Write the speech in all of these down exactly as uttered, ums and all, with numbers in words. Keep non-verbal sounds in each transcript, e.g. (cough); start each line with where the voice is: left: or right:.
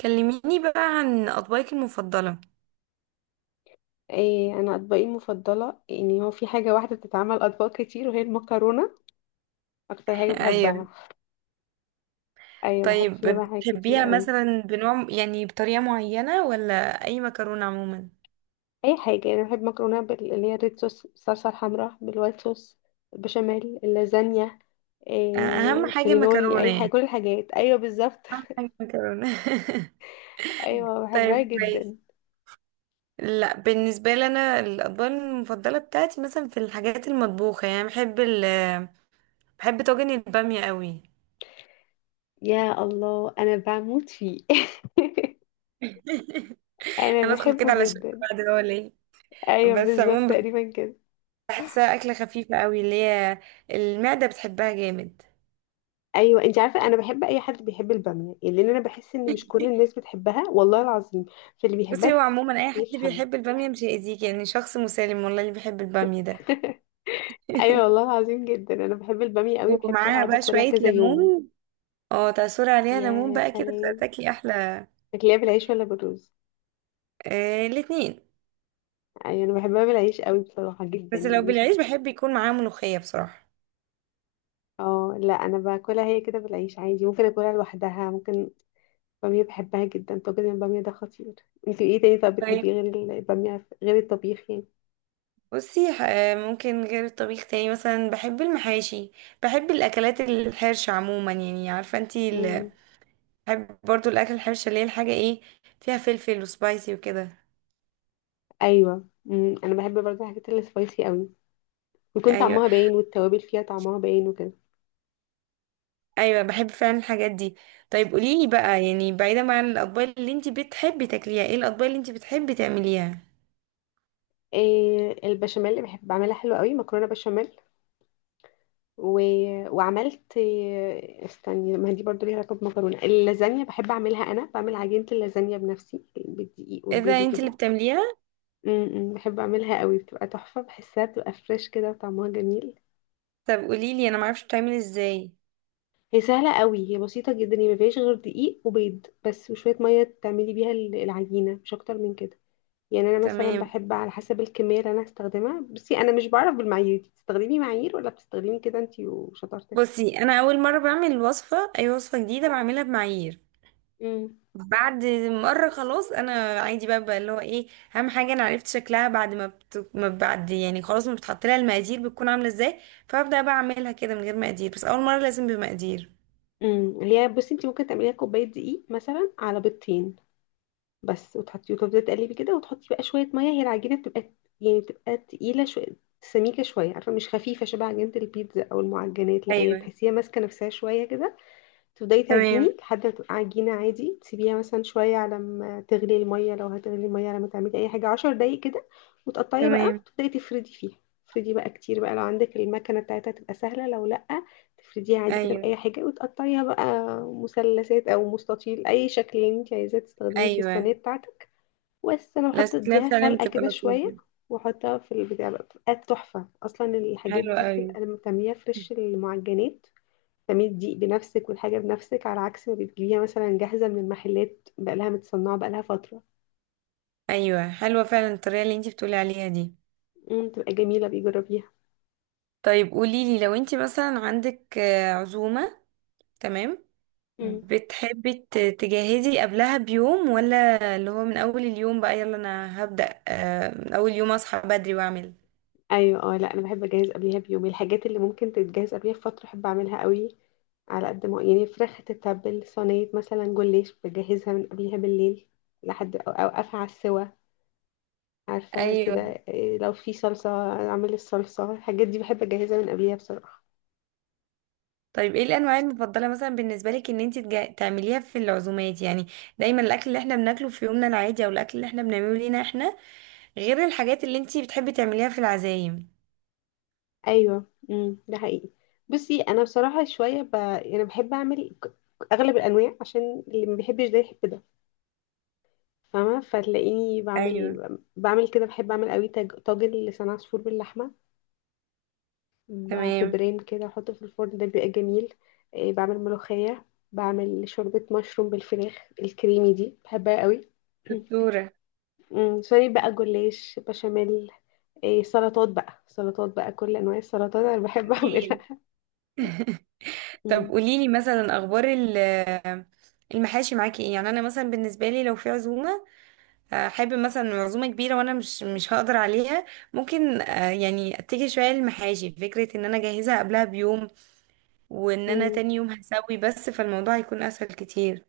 right: كلميني بقى عن أطباقك المفضلة.
left: إيه انا اطباقي المفضله، يعني هو في حاجه واحده بتتعمل اطباق كتير وهي المكرونه. اكتر
right: (laughs)
left: حاجه
right: أيوة.
left: بحبها. ايوه، بحب
right: طيب
left: فيها بقى حاجات كتير
right: بتحبيها
left: قوي.
right: مثلا بنوع، يعني بطريقة معينة ولا أي مكرونة عموما؟
left: اي حاجه يعني، بحب مكرونه بال- اللي هي الريد صوص، الصلصه الحمراء، بالوايت صوص البشاميل، اللازانيا.
right: أ- أهم
left: إيه
right: حاجة
left: الكرينولي،
right: مكرونة
left: اي حاجه،
right: يعني،
left: كل الحاجات، ايوه بالظبط.
right: أهم حاجة مكرونة. (laughs)
left: (laughs) ايوه، بحبها
right: طيب كويس.
left: جدا.
right: لا، بالنسبة لي أنا الأطباق المفضلة بتاعتي مثلا في الحاجات المطبوخة، يعني بحب ال بحب طاجن البامية قوي.
left: يا الله، انا بموت فيه. (laughs)
right: (laughs)
left: انا
right: هندخل كده
left: بحبه
right: على شكل
left: جدا.
right: بعد، هو ليه
left: ايوه
right: بس
left: بالظبط
right: عموما
left: تقريبا كده.
right: بحسها أكلة خفيفة قوي، اللي هي المعدة بتحبها جامد.
left: ايوه، انت عارفه، انا بحب اي حد بيحب الباميه، يعني لان انا بحس ان مش كل
right: (laughs)
left: الناس بتحبها، والله العظيم. فاللي بيحبها
right: بصي،
left: ده
right: هو
left: بحس
right: عموما اي
left: إنه
right: حد
left: بيفهم.
right: بيحب الباميه مش هيأذيك، يعني شخص مسالم والله اللي بيحب الباميه ده.
left: (laughs) ايوه والله العظيم، جدا انا بحب الباميه قوي، بحب
right: ومعاها
left: اقعد
right: بقى
left: اكلها
right: شويه
left: كذا يوم.
right: ليمون، اه تعصري عليها ليمون
left: يا
right: بقى كده
left: سلام.
right: فتاكلي احلى.
left: بتاكليها بالعيش ولا بالرز؟
right: آه الاتنين.
left: ايوه انا بحبها بالعيش قوي بصراحه جدا،
right: بس لو
left: يعني شب-
right: بالعيش بحب يكون معاها ملوخيه بصراحه.
left: اه لا، انا باكلها هي كده بالعيش عادي، ممكن اكلها لوحدها ممكن. الباميه بحبها جدا، طاجن الباميه ده خطير. انت ايه تاني؟ طب بتحبيه
right: طيب.
left: غير الباميه، غير الطبيخ يعني؟
right: بصي ح- آه، ممكن غير الطبيخ، تاني مثلا بحب المحاشي. بحب الاكلات الحرشه عموما، يعني عارفه انتي ال-
left: امم.
right: بحب برضو الاكل الحرشه، اللي هي الحاجه ايه، فيها فلفل وسبايسي وكده.
left: ايوه، امم انا بحب برضه الحاجات اللي سبايسي قوي، ويكون
right: ايوه.
left: طعمها باين، والتوابل فيها طعمها باين وكده.
right: ايوه بحب فعلا الحاجات دي. طيب قوليلي بقى، يعني بعيدا عن الاطباق اللي انت بتحبي تاكليها، ايه الاطباق اللي انت بتحبي تعمليها؟
left: إيه، البشاميل اللي بحب اعملها حلوه قوي، مكرونه بشاميل و... وعملت إيه؟ استني، ما هي دي برضه ليها علاقه بمكرونه، اللازانيا بحب اعملها، انا بعمل عجينه اللازانيا بنفسي بالدقيق والبيض
right: اذا انت اللي
left: وكده.
right: بتعمليها.
left: امم بحب اعملها قوي، بتبقى تحفه، بحسها بتبقى فريش كده وطعمها جميل.
right: طب قوليلي انا معرفش بتعمل ازاي.
left: هي سهله قوي، هي بسيطه جدا، هي ما فيهاش غير دقيق وبيض بس، وشويه ميه تعملي بيها ال- العجينه، مش اكتر من كده. يعني انا مثلا
right: تمام.
left: بحب على حسب الكميه اللي انا هستخدمها. بصي، انا مش بعرف بالمعايير دي، بتستخدمي معايير ولا بتستخدمي كده انتي وشطارتك؟
right: بصي انا اول مره بعمل وصفه، اي وصفه جديده بعملها بمعايير.
left: امم
right: بعد مره خلاص انا عادي بقى، بقى اللي هو ايه، اهم حاجه انا عرفت شكلها بعد ما, بت... ما بعد يعني خلاص، ما بتحط لها المقادير بتكون عامله ازاي، فابدا بقى اعملها كده من غير مقادير، بس اول مره لازم بمقادير.
left: امم اللي هي، بصي، انتي ممكن تعمليها كوبايه دقيق مثلا على بيضتين بس، وتحطي وتفضلي تقلبي كده، وتحطي بقى شويه ميه. هي العجينه بتبقى، يعني بتبقى تقيله شويه، سميكه شويه، عارفه، مش خفيفه شبه عجينه البيتزا او المعجنات، لا هي
right: ايوه.
left: تحسيها ماسكه نفسها شويه كده. تبدأي
right: تمام.
left: تعجني لحد ما تبقى عجينة عادي، تسيبيها مثلا شوية على ما تغلي المية، لو هتغلي المية لما تعملي أي حاجة عشر دقايق كده. وتقطعي بقى،
right: تمام.
left: تبدأي تفردي فيها. تفردي بقى كتير بقى، لو عندك المكنة بتاعتها تبقى سهلة، لو لأ تفرديها عادي كده
right: ايوه.
left: بأي حاجة وتقطعيها بقى مثلثات أو مستطيل، أي شكل اللي انت عايزاه تستخدميه في الصينية
right: ايوه.
left: بتاعتك. بس أنا بحط
right: الاسكلاف
left: اديها
right: فعلا
left: سلقة
right: بتبقى
left: كده شوية،
right: لطيفه.
left: واحطها في البتاع بقى، بتبقى تحفة. أصلا الحاجات
right: حلوه
left: دي
right: قوي.
left: بتبقى لما بتعمليها فريش، المعجنات تعملي الدقيق بنفسك والحاجة بنفسك، على عكس ما بتجيبيها مثلا جاهزة من المحلات، بقالها متصنعة، بقالها فترة.
right: ايوه حلوه فعلا الطريقه اللي انتي بتقولي عليها دي.
left: امم تبقى جميلة، بيجربيها.
right: طيب قولي لي، لو انتي مثلا عندك آه، عزومه، تمام،
left: امم
right: بتحبي ت- تجهزي قبلها بيوم، ولا اللي هو من اول اليوم بقى يلا انا هبدأ آه، من اول يوم اصحى بدري واعمل؟
left: ايوه، اه لا، انا بحب اجهز قبليها بيوم، الحاجات اللي ممكن تتجهز قبليها بفترة احب اعملها قوي. على قد ما يعني، فراخ تتبل، صينية مثلا جوليش بجهزها من قبلها بالليل، لحد أو- اوقفها على السوا، عارفة كده.
right: ايوه.
left: إيه، لو في صلصة اعمل الصلصة، الحاجات دي بحب اجهزها من قبليها بصراحة.
right: طيب ايه الانواع المفضله مثلا بالنسبه لك، ان انت تجا- تعمليها في العزومات، يعني دايما الاكل اللي احنا بناكله في يومنا العادي، او الاكل اللي احنا بنعمله لينا احنا، غير الحاجات اللي انتي بتحبي تعمليها في العزايم؟
left: ايوه، امم ده حقيقي. بصي انا بصراحه شويه ب... يعني بحب اعمل ك- اغلب الانواع عشان اللي ما بيحبش ده يحب ده، فاهمه؟ فتلاقيني
right: ايوه.
left: بعمل بعمل كده، بحب اعمل قوي تاج... طاجن لسان عصفور باللحمه، ب- في
right: تمام.
left: بريم كده احطه في الفرن، ده بيبقى جميل. إيه، بعمل ملوخيه، بعمل شوربه مشروم بالفراخ الكريمي دي بحبها قوي. (clears throat)
right: دكتورة.
left: أمم، سوري، بقى جلاش بشاميل. إيه، سلطات بقى، سلطات بقى، كل انواع السلطات انا بحب اعملها.
right: اكيد.
left: (laughs)
right: (laughs) طب
left: أمم.
right: قوليلي مثلا اخبار ال- المحاشي معاكي ايه؟ يعني انا مثلا بالنسبه لي، لو في عزومه آه، حابب مثلا عزومه كبيره وانا مش مش هقدر عليها، ممكن آه، يعني اتجه شويه للمحاشي، فكره ان انا اجهزها قبلها بيوم، وان انا
left: أمم.
right: تاني يوم هسوي بس، فالموضوع هيكون اسهل كتير.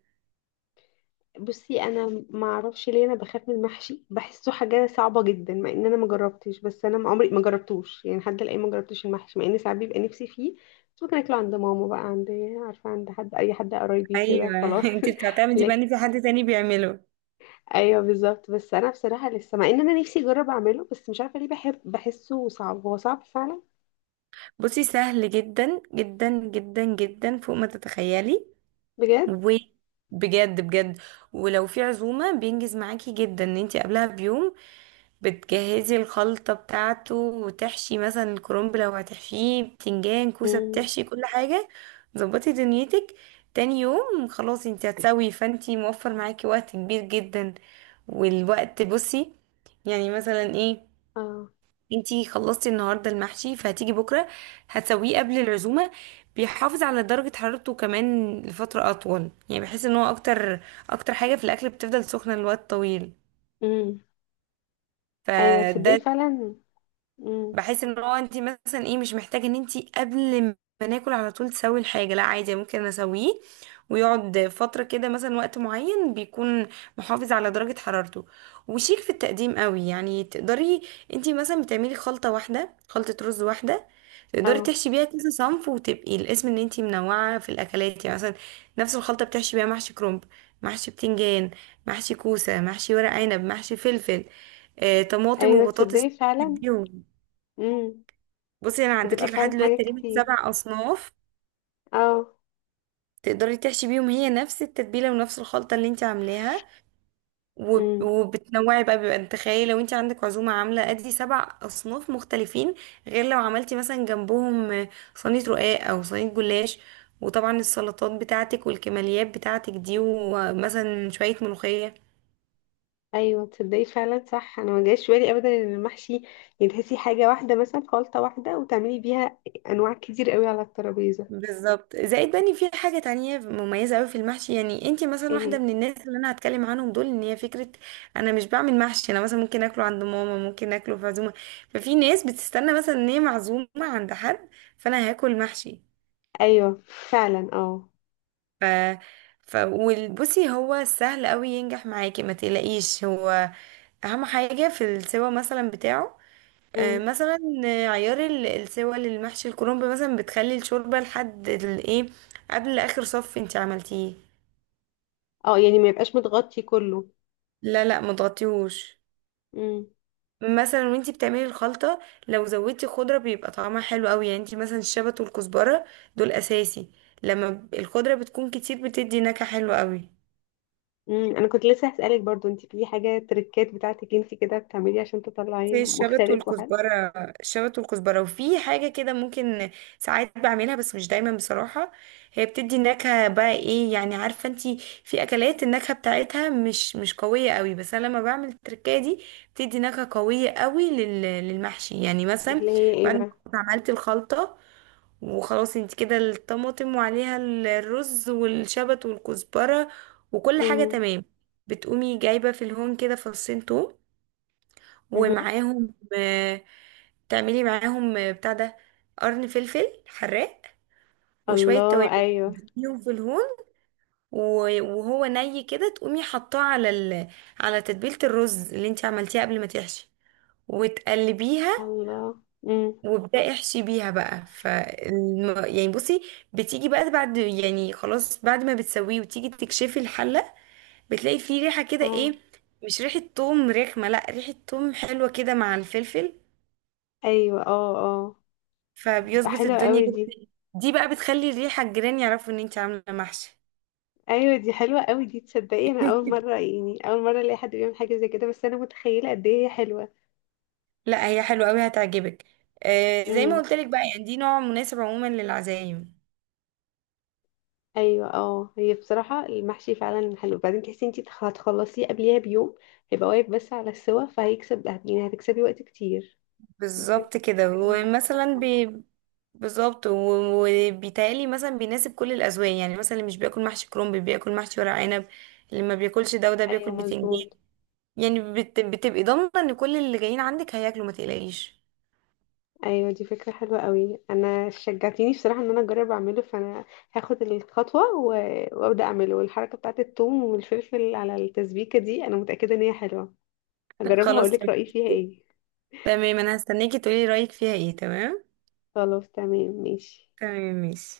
left: بصي، انا ما اعرفش ليه انا بخاف من المحشي، بحسه حاجه صعبه جدا، مع ان انا ما جربتش، بس انا ما عمري ما جربتوش، يعني لحد الان ما جربتش المحشي، مع ان ساعات بيبقى نفسي فيه. بس ممكن اكله عند ماما، بقى عند، عارفه، عند حد، اي حد قرايبي كده
right: ايوه. (laughs)
left: خلاص.
right: انت
left: (laughs)
right: بتعتمدي بقى
left: لك.
right: ان في حد تاني بيعمله.
left: ايوه بالظبط، بس انا بصراحه لسه، مع ان انا نفسي اجرب اعمله، بس مش عارفه ليه، بحب، بحسه صعب، هو صعب فعلا.
right: بصي سهل جدا جدا جدا جدا فوق ما تتخيلي.
left: بجد.
right: وبجد بجد. ولو في عزومة بينجز معاكي جدا ان انتي قبلها بيوم بتجهزي الخلطة بتاعته، وتحشي مثلا الكرنب لو هتحشيه، بتنجان، كوسة،
left: امم.
right: بتحشي كل حاجة. ظبطي دنيتك. تاني يوم خلاص انتي هتسوي، فانتي موفر معاكي وقت كبير جدا. والوقت بصي، يعني مثلا ايه،
left: اه.
right: انتي خلصتي النهارده المحشي فهتيجي بكره هتسويه قبل العزومه، بيحافظ على درجه حرارته كمان لفتره اطول، يعني بحيث ان هو اكتر، اكتر حاجه في الاكل بتفضل سخنه لوقت طويل.
left: امم. ايوه تصدقي
right: فده
left: فعلا. امم.
right: بحيث ان هو انت مثلا ايه، مش محتاجه ان انت قبل ما ناكل على طول تسوي الحاجه، لا عادي ممكن اسويه ويقعد فتره كده مثلا، وقت معين بيكون محافظ على درجه حرارته. وشيك في التقديم قوي، يعني تقدري انت مثلا بتعملي خلطه واحده، خلطه رز واحده تقدري
left: اه.
right: تحشي بيها كذا صنف، وتبقي الاسم ان انت منوعه في الاكلات. يعني مثلا نفس الخلطه بتحشي بيها محشي كرنب، محشي بتنجان، محشي كوسه، محشي ورق عنب، محشي فلفل، آه، طماطم
left: ايوه
right: وبطاطس.
left: تصدقي فعلا.
right: تحبيهم.
left: امم،
right: بصي انا عدت
left: بتبقى
right: لك لحد
left: فعلا
right: دلوقتي
left: حاجات
right: تقريبا
left: كتير.
right: سبع اصناف،
left: اه.
right: تقدري تحشي بيهم، هي نفس التتبيله ونفس الخلطه اللي انت عاملاها. وب-
left: امم.
right: وبتنوعي بقى، بيبقى انت تخيلي لو انت عندك عزومه عامله ادي سبع اصناف مختلفين، غير لو عملتي مثلا جنبهم صينيه رقاق او صينيه جلاش، وطبعا السلطات بتاعتك والكماليات بتاعتك دي، ومثلا شويه ملوخيه.
left: ايوه تصدقي فعلا، صح، انا ما جاش في بالي ابدا ان المحشي يتهسي حاجه واحده، مثلا خلطه واحده وتعملي بيها انواع كتير قوي على الترابيزه.
right: بالظبط. زائد بني في حاجة تانية مميزة أوي في المحشي، يعني انتي مثلا واحدة
left: ايه.
right: من الناس اللي أنا هتكلم عنهم دول، إن هي فكرة أنا مش بعمل محشي، أنا مثلا ممكن أكله عند ماما، ممكن أكله في عزومة. ففي ناس بتستنى مثلا إن هي معزومة عند حد فأنا هاكل محشي.
left: ايوه فعلا. اه.
right: ف ف وبصي هو سهل أوي ينجح معاكي ما تقلقيش. هو أهم حاجة في السوا مثلا بتاعه، آه،
left: امم.
right: مثلا آه، عيار ال- السوى للمحشي الكرنب، مثلا بتخلي الشوربة لحد الايه، قبل اخر صف انت عملتيه.
left: اه، يعني ما يبقاش متغطي كله؟
right: لا لا ما تغطيهوش.
left: امم.
right: مثلا وانتي بتعملي الخلطة لو زودتي خضرة بيبقى طعمها حلو قوي، يعني انتي مثلا الشبت والكزبرة دول اساسي. لما ب- الخضرة بتكون كتير بتدي نكهة حلوة قوي،
left: امم انا كنت لسه هسالك برضو، انت في حاجه تريكات بتاعتك انت كده بتعملي عشان تطلعي
right: زي الشبت
left: مختلف وحلو؟
right: والكزبرة. الشبت والكزبرة، وفي حاجة كده ممكن ساعات بعملها بس مش دايما بصراحة، هي بتدي نكهة بقى ايه، يعني عارفة انتي، في أكلات النكهة بتاعتها مش مش قوية قوي، بس أنا لما بعمل التركية دي بتدي نكهة قوية قوي لل- للمحشي. يعني مثلا
left: اللي هي ايه
right: بعد ما
left: بقى؟
right: كنت عملت الخلطة وخلاص انتي كده الطماطم وعليها الرز والشبت والكزبرة وكل حاجة
left: امم.
right: تمام، بتقومي جايبة في الهون كده فصين توم،
left: امم.
right: ومعاهم آه، تعملي معاهم آه، بتاع ده، قرن فلفل حراق وشوية
left: الله،
right: توابل،
left: ايوه.
right: تديهم في الهون و- وهو ني كده تقومي حطاه على ال... على تتبيلة الرز اللي انت عملتيها قبل ما تحشي، وتقلبيها
left: الله. امم.
right: وابدأي احشي بيها بقى. ف يعني بصي، بتيجي بقى بعد، يعني خلاص بعد ما بتسويه وتيجي تكشفي الحلة، بتلاقي فيه ريحة كده،
left: اه.
right: ايه، مش ريحة توم رخمة، لا ريحة توم حلوة كده مع الفلفل،
left: ايوه. اه. اه. دي بتبقى
right: فبيظبط
left: حلوه
right: الدنيا
left: قوي
right: كده.
left: دي.
right: دي بقى بتخلي الريحة الجيران يعرفوا ان انت عاملة محشي.
left: ايوه، دي حلوه قوي دي، تصدقي انا اول مره،
right: (laughs)
left: يعني اول مره الاقي حد بيعمل حاجه زي كده، بس انا متخيله قد ايه هي حلوه.
right: لا هي حلوة قوي هتعجبك. آه زي ما
left: امم
right: قلت لك بقى، يعني دي نوع مناسب عموما للعزايم.
left: ايوه، اه، هي بصراحه المحشي فعلا حلو، وبعدين تحسي انتي تخ- هتخلصيه قبليها بيوم، هيبقى واقف بس على السوا، فهيكسب، يعني هتكسبي وقت كتير. مكنتش
right: بالظبط
left: واخدة
right: كده.
left: بالي من الموضوع ده
right: ومثلا
left: فعلا.
right: بي... بالظبط، و- وبيتهيألي مثلا بيناسب كل الأذواق، يعني مثلا اللي مش بياكل محشي كرنب بياكل محشي ورق عنب، اللي ما بياكلش ده وده بياكل
left: ايوه
right: بتنجان.
left: مظبوط.
right: يعني بت... بتبقي ضامنة ان كل اللي جايين عندك هياكلوا، ما تقلقيش.
left: ايوه، دي فكره حلوه قوي، انا شجعتيني بصراحه ان انا اجرب اعمله، فانا هاخد الخطوه و- وابدا اعمله، والحركه بتاعت الثوم والفلفل على التسبيكه دي انا متاكده ان هي حلوه،
right: (laughs)
left: هجربها
right: خلاص
left: هقولك
right: تمام.
left: رأيي فيها ايه.
right: تمام انا هستناكي تقولي رأيك فيها ايه. تمام.
left: خلاص تمام ماشي.
right: تمام ماشي.